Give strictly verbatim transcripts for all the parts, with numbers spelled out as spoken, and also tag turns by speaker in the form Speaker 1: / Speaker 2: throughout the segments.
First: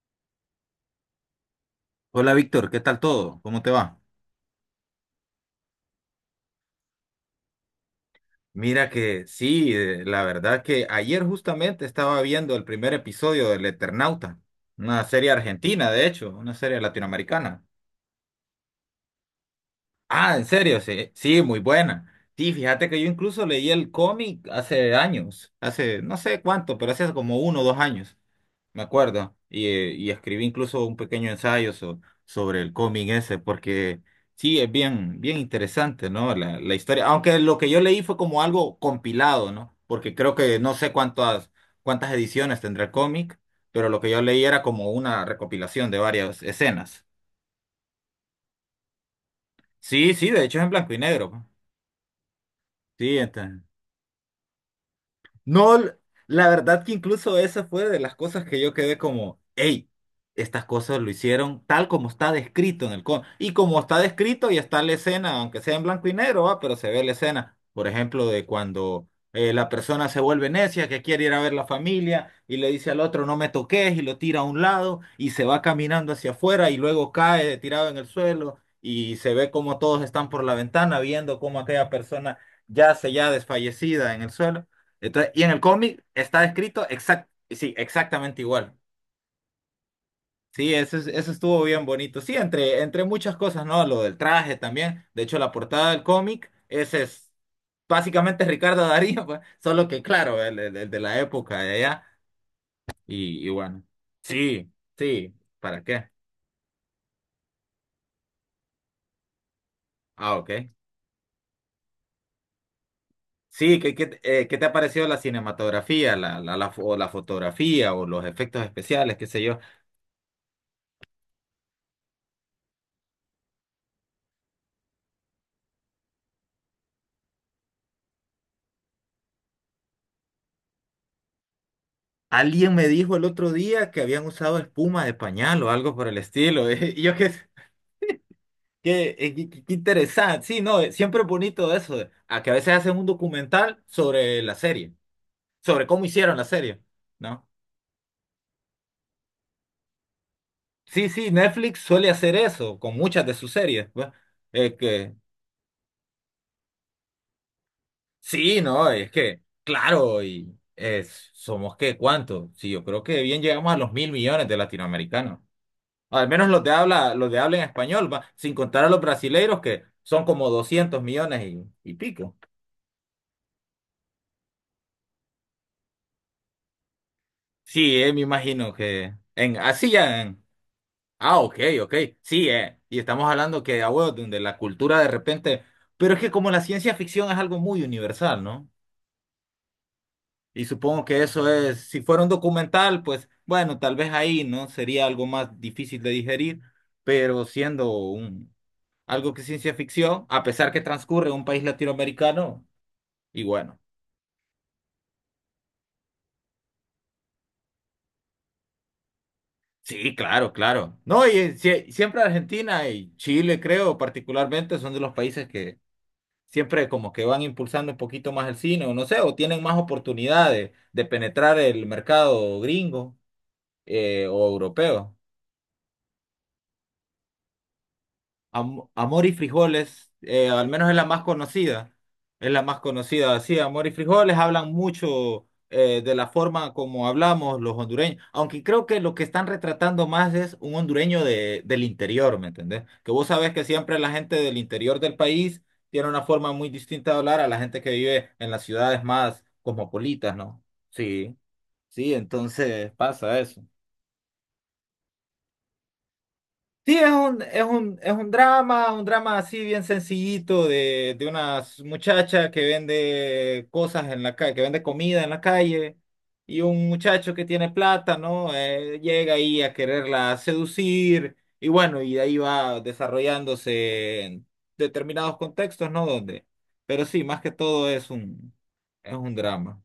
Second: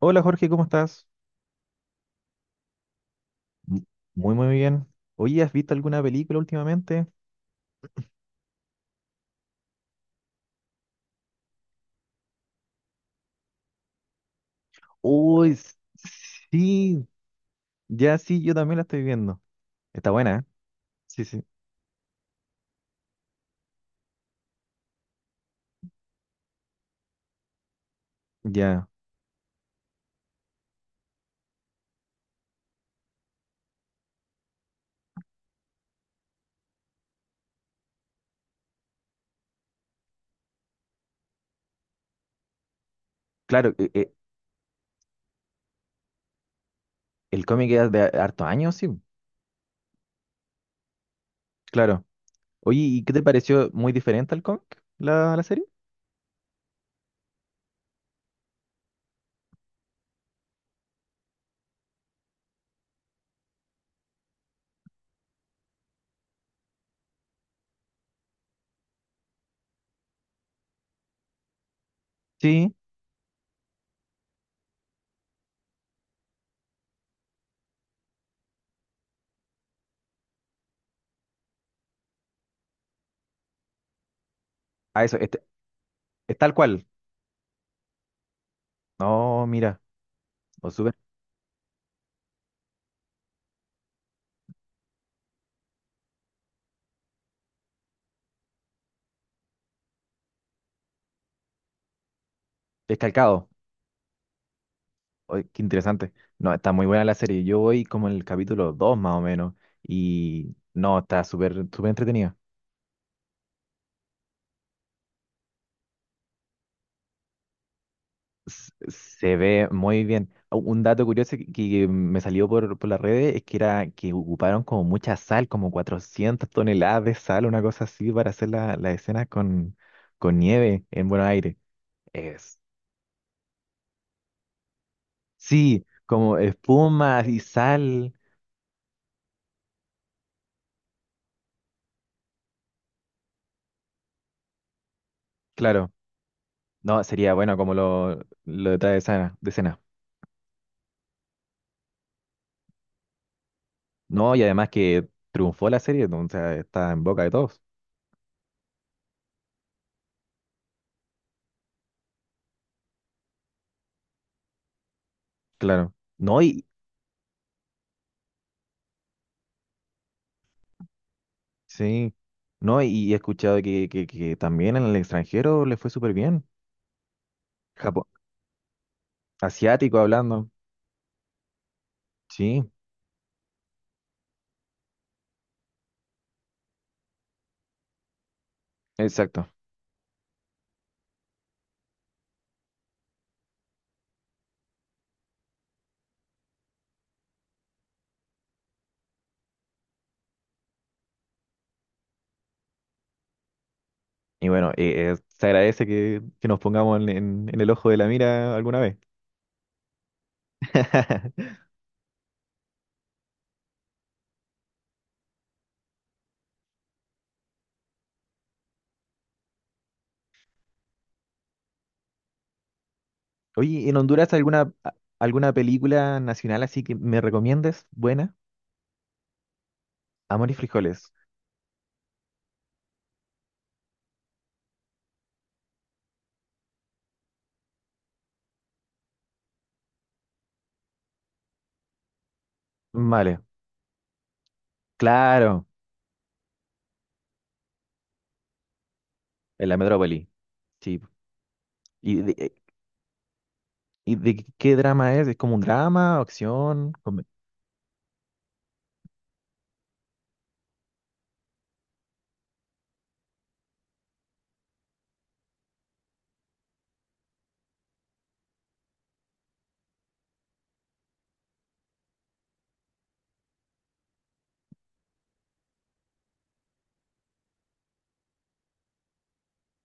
Speaker 1: Hola Jorge, ¿cómo estás?
Speaker 2: Hola Víctor, ¿qué tal todo? ¿Cómo te
Speaker 1: M-
Speaker 2: va?
Speaker 1: Muy, muy bien. Oye, ¿has visto alguna película últimamente?
Speaker 2: Mira que sí, eh, la verdad que ayer justamente estaba viendo el primer episodio del Eternauta, una serie
Speaker 1: Uy, s-
Speaker 2: argentina, de hecho, una serie
Speaker 1: sí,
Speaker 2: latinoamericana.
Speaker 1: ya sí, yo también la estoy viendo. Está
Speaker 2: Ah,
Speaker 1: buena, ¿eh?
Speaker 2: en serio, sí,
Speaker 1: Sí,
Speaker 2: sí,
Speaker 1: sí.
Speaker 2: muy buena. Sí, fíjate que yo incluso leí el cómic hace años, hace no sé cuánto, pero hace como uno o dos años, me
Speaker 1: Ya.
Speaker 2: acuerdo. Y, eh, y escribí incluso un pequeño ensayo so- sobre el cómic ese, porque sí, es bien, bien interesante, ¿no? La, la historia. Aunque lo que yo leí fue como algo compilado, ¿no? Porque creo que no sé cuántas, cuántas ediciones tendrá el cómic,
Speaker 1: Claro,
Speaker 2: pero
Speaker 1: e-
Speaker 2: lo que
Speaker 1: e-
Speaker 2: yo leí era como una recopilación de varias escenas.
Speaker 1: el cómic es de hartos años, sí.
Speaker 2: Sí, sí, de hecho es en blanco y negro, pues.
Speaker 1: Claro. Oye, ¿y qué
Speaker 2: Sí,
Speaker 1: te
Speaker 2: entonces.
Speaker 1: pareció muy diferente al cómic, la, la serie?
Speaker 2: No, l- la verdad que incluso esa fue de las cosas que yo quedé como, hey, estas cosas lo hicieron tal como está descrito en el cómic. Y como está descrito y está la escena, aunque sea en blanco y negro, va, pero se ve la escena, por ejemplo, de cuando eh, la persona se vuelve necia, que quiere ir a ver la familia y le
Speaker 1: Sí.
Speaker 2: dice al otro, no me toques, y lo tira a un lado y se va caminando hacia afuera y luego cae tirado en el suelo y se ve como todos están por la ventana viendo cómo aquella persona yace ya desfallecida en el suelo.
Speaker 1: Ah, eso,
Speaker 2: Entonces,
Speaker 1: este-
Speaker 2: y en el cómic
Speaker 1: es
Speaker 2: está
Speaker 1: tal cual.
Speaker 2: escrito exact, sí, exactamente igual.
Speaker 1: No, mira, o
Speaker 2: Sí,
Speaker 1: súper,
Speaker 2: eso, es- eso estuvo bien bonito. Sí, entre, entre muchas cosas, ¿no? Lo del traje también. De hecho, la portada del cómic, ese es básicamente Ricardo Darín, pues, solo que claro, el, el- el de la época de allá.
Speaker 1: es
Speaker 2: Y,
Speaker 1: calcado.
Speaker 2: y bueno, sí, sí,
Speaker 1: Oye, qué
Speaker 2: ¿para qué?
Speaker 1: interesante. No, está muy buena la serie. Yo voy como en el capítulo dos más o menos.
Speaker 2: Ah, ok.
Speaker 1: Y no, está súper, súper entretenida.
Speaker 2: Sí, ¿qué, qué, eh, qué te ha parecido la cinematografía, la, la, la, fo- o la fotografía o los efectos
Speaker 1: s-
Speaker 2: especiales, qué
Speaker 1: Se
Speaker 2: sé yo?
Speaker 1: ve muy bien. Ah, un dato curioso que, que me salió por, por las redes es que era que ocuparon como mucha sal, como cuatrocientas toneladas de sal, una cosa así, para hacer la, las escenas con, con nieve en Buenos Aires. Es,
Speaker 2: Alguien me dijo el otro día que habían usado espuma de pañal o
Speaker 1: sí,
Speaker 2: algo por el
Speaker 1: como
Speaker 2: estilo. Y yo
Speaker 1: espuma
Speaker 2: qué
Speaker 1: y sal.
Speaker 2: qué eh, que- que interesante. Sí, no, eh, siempre es bonito eso. eh, A que a veces hacen un documental sobre la serie, sobre
Speaker 1: Claro,
Speaker 2: cómo hicieron la serie,
Speaker 1: no, sería
Speaker 2: ¿no?
Speaker 1: bueno como lo, lo detrás de escena, de escena.
Speaker 2: Sí, sí, Netflix suele hacer eso con muchas de sus series, pues.
Speaker 1: No, y además
Speaker 2: Es
Speaker 1: que
Speaker 2: que,
Speaker 1: triunfó la serie, o sea, está en boca de todos.
Speaker 2: sí, no, es que, claro, y es, somos qué, ¿cuánto? Sí, yo creo que bien llegamos a los mil millones de latinoamericanos.
Speaker 1: Claro.
Speaker 2: Al
Speaker 1: No,
Speaker 2: menos los
Speaker 1: y,
Speaker 2: de habla, los de habla en español, va, sin contar a los brasileiros que son como doscientos millones y, y
Speaker 1: sí,
Speaker 2: pico.
Speaker 1: no, y, y he escuchado que, que, que también en el extranjero le fue súper bien.
Speaker 2: Sí,
Speaker 1: Japón,
Speaker 2: eh, me imagino que en así
Speaker 1: asiático
Speaker 2: ya en
Speaker 1: hablando.
Speaker 2: Ah, ok, ok. Sí,
Speaker 1: Sí,
Speaker 2: eh, y estamos hablando que ah, bueno, donde la cultura de repente, pero es que como la ciencia ficción es algo muy universal, ¿no?
Speaker 1: exacto.
Speaker 2: Y supongo que eso es, si fuera un documental, pues bueno, tal vez ahí, ¿no? Sería algo más difícil de digerir, pero siendo un algo que es ciencia ficción, a pesar que transcurre en un país latinoamericano, y bueno.
Speaker 1: Y bueno, eh, eh, se agradece que, que nos pongamos en, en- en el ojo de la mira alguna vez.
Speaker 2: Sí, claro, claro. No, y eh, sie- siempre Argentina y Chile, creo, particularmente, son de los países que siempre como que van impulsando un poquito más el cine, o no sé, o tienen más oportunidades de penetrar el mercado gringo
Speaker 1: Oye, ¿en
Speaker 2: eh,
Speaker 1: Honduras
Speaker 2: o
Speaker 1: alguna, a-
Speaker 2: europeo.
Speaker 1: alguna película nacional así que me recomiendes? Buena.
Speaker 2: Am- Amor y frijoles, eh,
Speaker 1: Amor y
Speaker 2: al menos es la
Speaker 1: frijoles.
Speaker 2: más conocida. Es la más conocida. Sí, Amor y frijoles hablan mucho eh, de la forma como hablamos los hondureños. Aunque creo que lo que están retratando más es un hondureño de, del interior, ¿me entendés? Que vos
Speaker 1: Vale,
Speaker 2: sabés que siempre la gente del interior del país
Speaker 1: claro,
Speaker 2: tiene una forma muy distinta de hablar a la gente que vive en las ciudades más
Speaker 1: en la metrópoli.
Speaker 2: cosmopolitas, ¿no?
Speaker 1: Sí.
Speaker 2: Sí, sí,
Speaker 1: ¿Y de, eh,
Speaker 2: entonces pasa eso.
Speaker 1: y de qué drama es? ¿Es como un drama, acción?
Speaker 2: Sí, es
Speaker 1: come-
Speaker 2: un, es un, es un drama, un drama así bien sencillito de, de una muchacha que vende cosas en la calle, que vende comida en la calle, y un muchacho que tiene plata, ¿no? Eh, llega ahí a quererla seducir, y bueno, y de ahí va desarrollándose en determinados contextos, ¿no? Donde, pero sí, más que todo es un, es un, drama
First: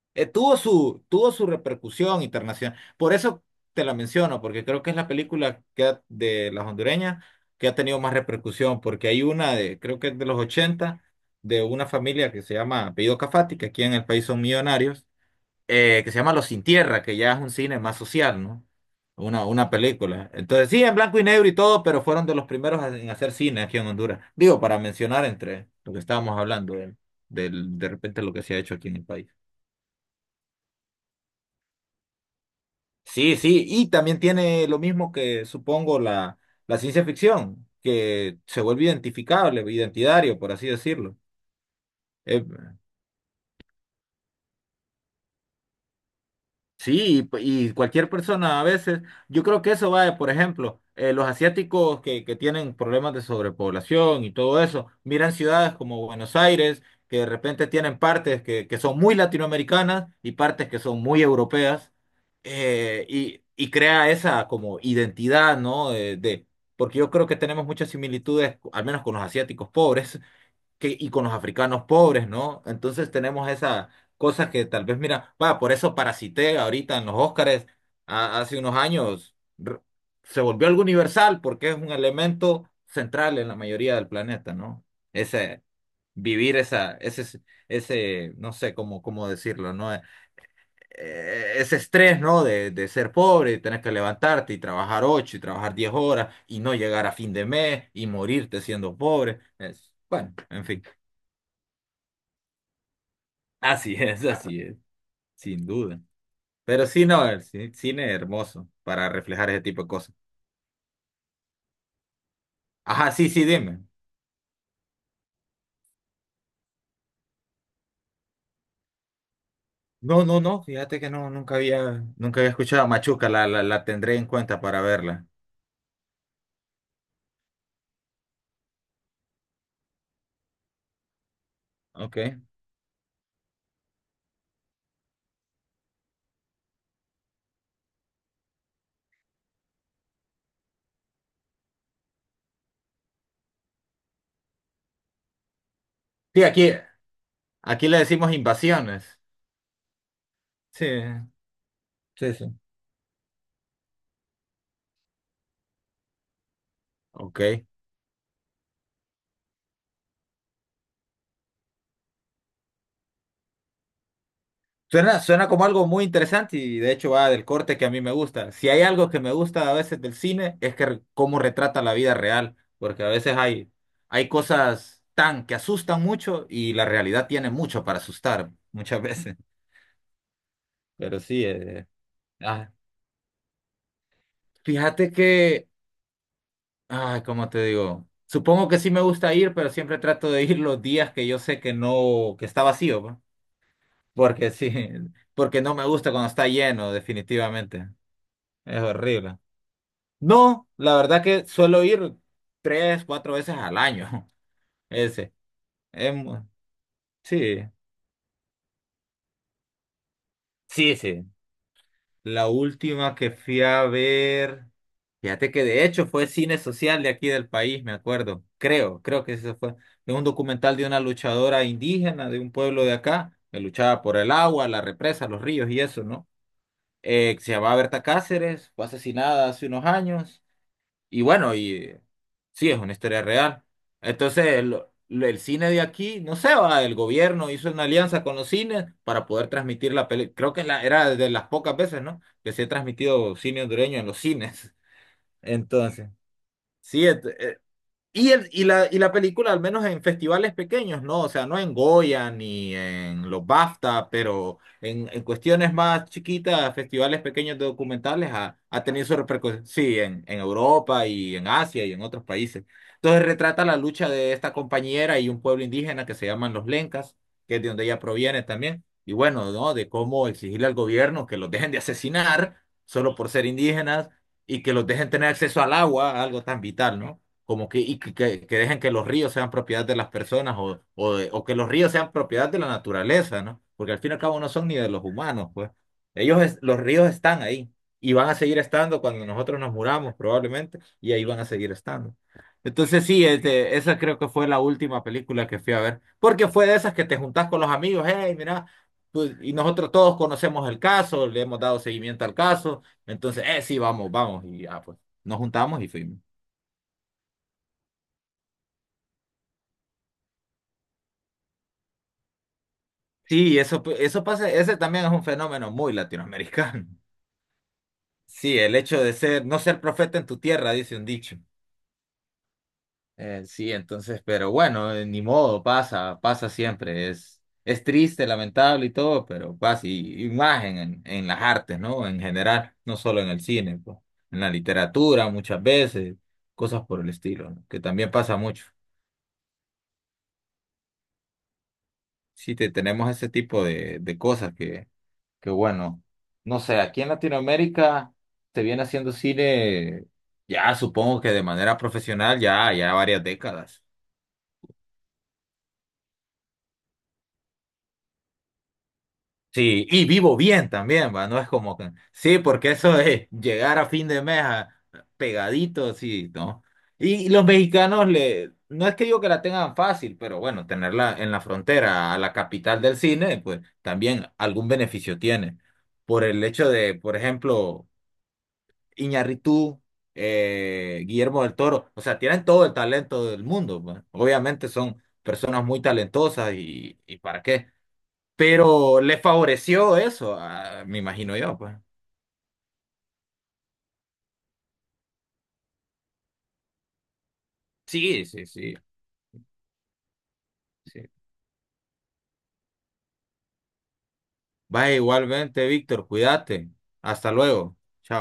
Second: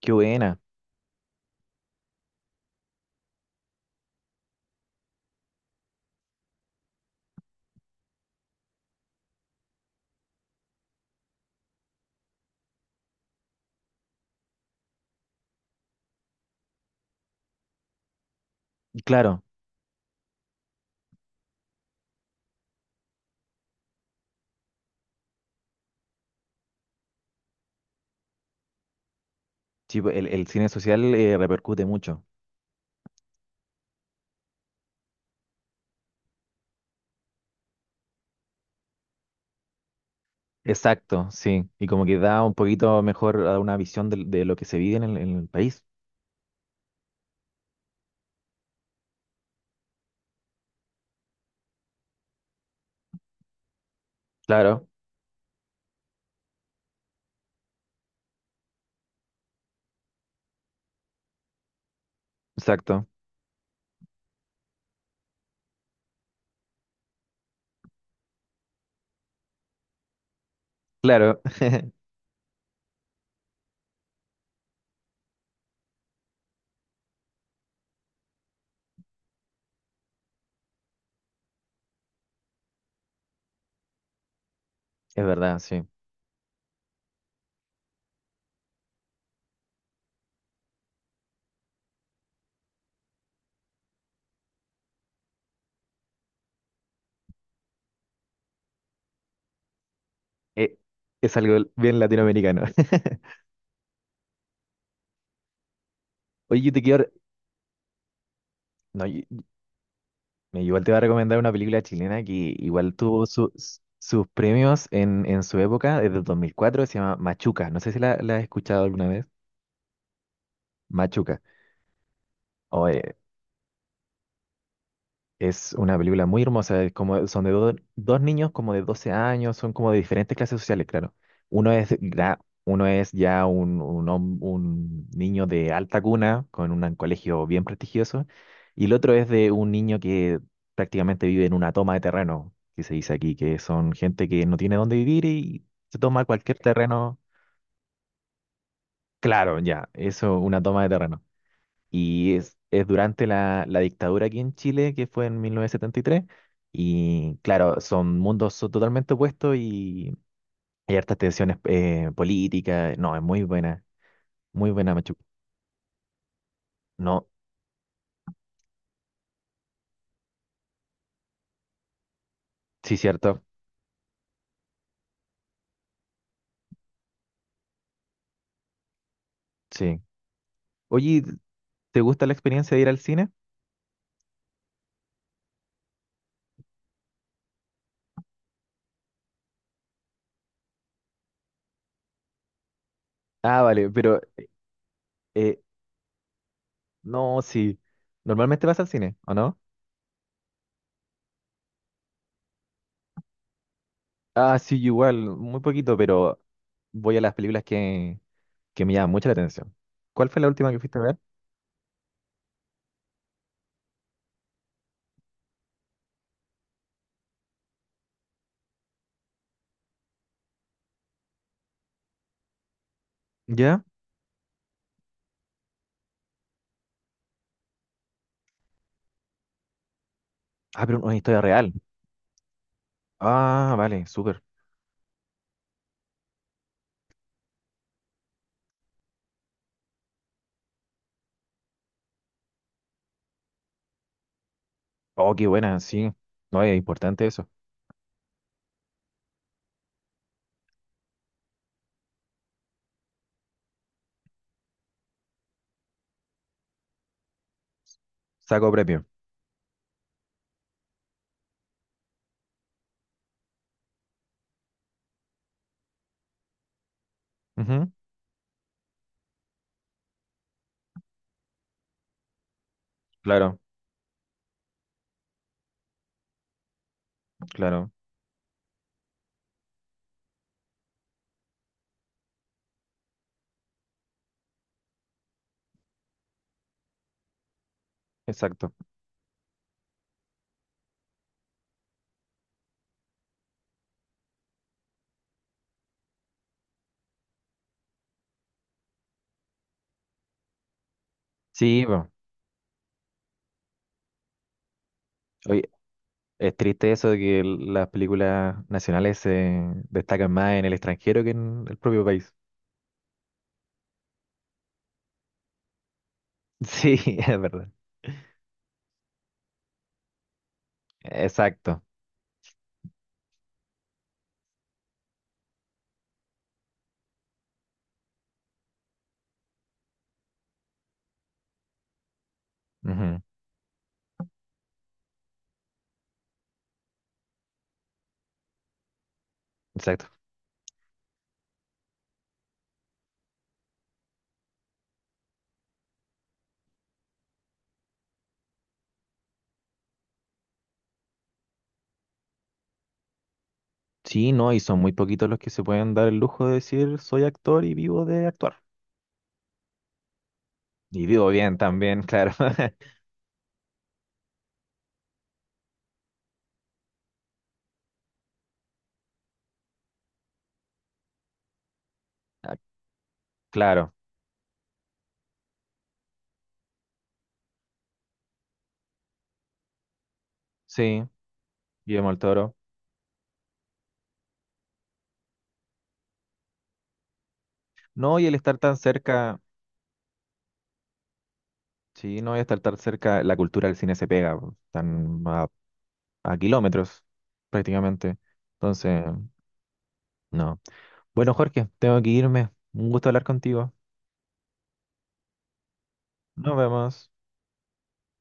Speaker 1: Qué
Speaker 2: eh, tuvo
Speaker 1: buena.
Speaker 2: su, tuvo su repercusión internacional. Por eso te la menciono, porque creo que es la película que ha- de las hondureñas que ha tenido más repercusión, porque hay una de, creo que es de los ochenta de una familia que se llama Apellido Cafati, que aquí en el país son millonarios, eh, que se llama Los Sin Tierra, que ya es un cine más social, ¿no?
Speaker 1: Claro.
Speaker 2: Una, una película. Entonces, sí, en blanco y negro y todo, pero fueron de los primeros a- en hacer cine aquí en Honduras. Digo, para mencionar entre lo que estábamos hablando de, del- de repente lo que se ha hecho aquí en el país.
Speaker 1: Sí, pues, el, el cine social eh, repercute mucho.
Speaker 2: Sí, sí, y también tiene lo mismo que supongo la, la ciencia ficción, que se vuelve identificable, identitario, por así decirlo.
Speaker 1: Exacto, sí. Y como que da
Speaker 2: Eh,
Speaker 1: un poquito mejor a una visión de de lo que se vive en el, en el país.
Speaker 2: Sí, y, p- y cualquier persona a veces, yo creo que eso va, de, por ejemplo, eh, los asiáticos que, que tienen problemas de sobrepoblación y todo eso,
Speaker 1: Claro,
Speaker 2: miran ciudades como Buenos Aires, que de repente tienen partes que, que son muy latinoamericanas y partes que son muy europeas, eh,
Speaker 1: exacto.
Speaker 2: y, y crea esa como identidad, ¿no? De, de- porque yo creo que tenemos muchas similitudes, al menos con los asiáticos pobres, que, y con los
Speaker 1: Claro,
Speaker 2: africanos pobres, ¿no? Entonces tenemos esa cosa que tal vez, mira, va, por eso parasité ahorita en los Óscares a- hace unos años, r- se volvió algo universal porque es un elemento central en la mayoría del planeta, ¿no?
Speaker 1: es verdad,
Speaker 2: Ese
Speaker 1: sí.
Speaker 2: vivir esa, ese, ese, no sé cómo, cómo decirlo, ¿no? Eh, Ese estrés, ¿no? De, de ser pobre, y tener que levantarte y trabajar ocho y trabajar diez horas y no llegar a fin de mes y morirte siendo pobre. Es, bueno, en
Speaker 1: Eh,
Speaker 2: fin.
Speaker 1: es algo bien latinoamericano.
Speaker 2: Así es, así es, sin duda.
Speaker 1: Oye, yo te
Speaker 2: Pero
Speaker 1: quiero...
Speaker 2: sí,
Speaker 1: re-
Speaker 2: no, el ci- cine es hermoso
Speaker 1: No,
Speaker 2: para
Speaker 1: yo-
Speaker 2: reflejar ese tipo de cosas.
Speaker 1: me- igual te voy a recomendar una película chilena que igual
Speaker 2: Ajá,
Speaker 1: tuvo
Speaker 2: sí, sí,
Speaker 1: su- s-
Speaker 2: dime.
Speaker 1: sus premios en, en su época, desde el dos mil cuatro. Se llama Machuca. No sé si la, la has escuchado alguna vez.
Speaker 2: No, no, no, fíjate que no,
Speaker 1: Machuca.
Speaker 2: nunca había, nunca había escuchado Machuca, la, la, la tendré en cuenta para verla.
Speaker 1: Es una película muy hermosa, es como, son de do- dos niños como de doce años, son como de diferentes clases sociales, claro. Uno es, gra-
Speaker 2: Ok.
Speaker 1: uno es ya un, un, hom- un niño de alta cuna, con un colegio bien prestigioso, y el otro es de un niño que prácticamente vive en una toma de terreno, que se dice aquí, que son gente que no tiene dónde vivir y se toma
Speaker 2: Sí,
Speaker 1: cualquier
Speaker 2: aquí,
Speaker 1: terreno.
Speaker 2: aquí le decimos invasiones.
Speaker 1: Claro, ya, eso, una toma
Speaker 2: Sí,
Speaker 1: de terreno.
Speaker 2: sí,
Speaker 1: Y es,
Speaker 2: sí.
Speaker 1: es durante la, la dictadura aquí en Chile, que fue en mil novecientos setenta y tres. Y tres, y
Speaker 2: Ok.
Speaker 1: claro, son mundos so- totalmente opuestos y hay hartas tensiones eh, políticas. No, es muy buena, muy buena Machu.
Speaker 2: Suena, suena como algo muy interesante y de hecho
Speaker 1: No,
Speaker 2: va del corte que a mí me gusta. Si hay algo que me gusta a veces del cine es que re- cómo retrata la vida real,
Speaker 1: sí,
Speaker 2: porque a veces
Speaker 1: cierto,
Speaker 2: hay, hay cosas tan que asustan mucho y la realidad tiene mucho para asustar muchas veces.
Speaker 1: sí.
Speaker 2: Pero
Speaker 1: Oye,
Speaker 2: sí, eh,
Speaker 1: ¿te gusta la
Speaker 2: ah,
Speaker 1: experiencia de ir al cine?
Speaker 2: fíjate que, ay, ¿cómo te digo? Supongo que sí me gusta ir, pero siempre trato de ir los días que yo sé que no, que está vacío, ¿va?
Speaker 1: Ah, vale, pero
Speaker 2: Porque sí,
Speaker 1: eh,
Speaker 2: porque no me gusta cuando está lleno,
Speaker 1: no, sí.
Speaker 2: definitivamente.
Speaker 1: Normalmente vas
Speaker 2: Es
Speaker 1: al cine, ¿o
Speaker 2: horrible.
Speaker 1: no?
Speaker 2: No, la verdad que suelo ir tres, cuatro veces al año.
Speaker 1: Ah, sí, yo igual,
Speaker 2: Ese.
Speaker 1: muy poquito,
Speaker 2: Em,
Speaker 1: pero voy a las
Speaker 2: sí,
Speaker 1: películas que, que me llaman mucho la atención. ¿Cuál fue la última que
Speaker 2: sí,
Speaker 1: fuiste a ver?
Speaker 2: sí. La última que fui a ver, fíjate que de hecho fue cine social de aquí del país, me acuerdo. Creo, creo que eso fue. Es un documental de una luchadora indígena de un pueblo de acá, que
Speaker 1: ¿Ya?
Speaker 2: luchaba por el agua, la represa, los ríos y eso, ¿no? Eh, que se llamaba Berta Cáceres, fue asesinada hace unos años.
Speaker 1: Ah, pero una
Speaker 2: Y
Speaker 1: historia
Speaker 2: bueno,
Speaker 1: real.
Speaker 2: y sí, es una historia real.
Speaker 1: Ah, vale, súper.
Speaker 2: Entonces, lo- lo- el, cine de aquí, no sé, va, el gobierno hizo una alianza con los cines para poder transmitir la película. Creo que la, era de las pocas veces, ¿no? Que se ha transmitido cine hondureño en los cines.
Speaker 1: Oh, qué buena,
Speaker 2: Entonces,
Speaker 1: sí. No, es
Speaker 2: sí,
Speaker 1: importante eso.
Speaker 2: y, el, y, la, y la película, al menos en festivales pequeños, no, o sea, no en Goya ni en los BAFTA, pero en, en cuestiones más chiquitas, festivales pequeños de documentales, ha,
Speaker 1: Saco
Speaker 2: ha
Speaker 1: premio.
Speaker 2: tenido su repercusión, sí, en, en Europa y en Asia y en otros países. Entonces retrata la lucha de esta compañera y un pueblo indígena que se llaman los Lencas, que es de donde
Speaker 1: Ujú,
Speaker 2: ella proviene también, y bueno, ¿no? De cómo exigirle al gobierno que los dejen de asesinar solo por ser
Speaker 1: claro,
Speaker 2: indígenas y que los dejen tener acceso al agua, algo tan vital, ¿no? Como que,
Speaker 1: claro,
Speaker 2: y que, que- que dejen que los ríos sean propiedad de las personas o, o, de- o que los ríos sean propiedad de la naturaleza, ¿no? Porque al fin y al cabo no son ni de los humanos, pues. Ellos, es- los ríos están ahí y van a seguir
Speaker 1: exacto.
Speaker 2: estando cuando nosotros nos muramos, probablemente, y ahí van a seguir estando. Entonces sí, este, esa creo que fue la última película que fui a ver, porque fue de esas que te juntás con los amigos, hey, mira, pues, y nosotros todos conocemos el caso, le hemos dado
Speaker 1: Sí, bueno.
Speaker 2: seguimiento al caso, entonces, eh, sí, vamos, vamos, y ya, pues, nos
Speaker 1: Oye,
Speaker 2: juntamos y fuimos.
Speaker 1: es triste eso de que el- las películas nacionales se destacan más en el extranjero que en el propio país.
Speaker 2: Sí, eso, eso pasa, ese también es un fenómeno muy latinoamericano.
Speaker 1: Sí, es verdad.
Speaker 2: Sí, el hecho de ser, no ser profeta en tu tierra, dice un dicho.
Speaker 1: Exacto.
Speaker 2: Eh, sí, entonces, pero bueno, eh, ni modo, pasa, pasa siempre. Es, es triste, lamentable y todo, pero pasa, y, y más en, en, en las artes, ¿no? En general, no
Speaker 1: Ujú,
Speaker 2: solo en el cine, pues, en la literatura muchas veces, cosas por el estilo, ¿no? Que también pasa mucho.
Speaker 1: exacto.
Speaker 2: Sí, te, tenemos ese tipo de, de cosas. Qué bueno. No sé, aquí en Latinoamérica se viene haciendo cine ya supongo que de manera profesional ya, ya varias décadas.
Speaker 1: Sí, no, y son muy poquitos los que se pueden dar el lujo de decir soy actor y vivo de actuar.
Speaker 2: Sí, y vivo bien
Speaker 1: Y
Speaker 2: también, va,
Speaker 1: vivo
Speaker 2: no es
Speaker 1: bien
Speaker 2: como que...
Speaker 1: también, claro.
Speaker 2: Sí, porque eso de llegar a fin de mes a- pegadito, sí, ¿no? Y los mexicanos le... No es que digo que la tengan fácil, pero bueno, tenerla en la frontera, a la
Speaker 1: Ah,
Speaker 2: capital del cine, pues
Speaker 1: claro,
Speaker 2: también algún beneficio tiene. Por el hecho de, por ejemplo... Iñárritu, eh,
Speaker 1: sí,
Speaker 2: Guillermo del Toro, o
Speaker 1: Guillermo el
Speaker 2: sea, tienen
Speaker 1: Toro.
Speaker 2: todo el talento del mundo. ¿Va? Obviamente son personas muy talentosas y, y para qué,
Speaker 1: No, y el estar tan
Speaker 2: pero le
Speaker 1: cerca.
Speaker 2: favoreció eso, a- me imagino yo, pues.
Speaker 1: Sí, no voy a estar tan cerca, la cultura del cine se pega, po, están a, a kilómetros prácticamente.
Speaker 2: Sí, sí, sí,
Speaker 1: Entonces, no.
Speaker 2: sí.
Speaker 1: Bueno, Jorge, tengo que irme. Un gusto hablar contigo.
Speaker 2: Vaya igualmente, Víctor,
Speaker 1: Nos
Speaker 2: cuídate.
Speaker 1: vemos.
Speaker 2: Hasta luego. Chao.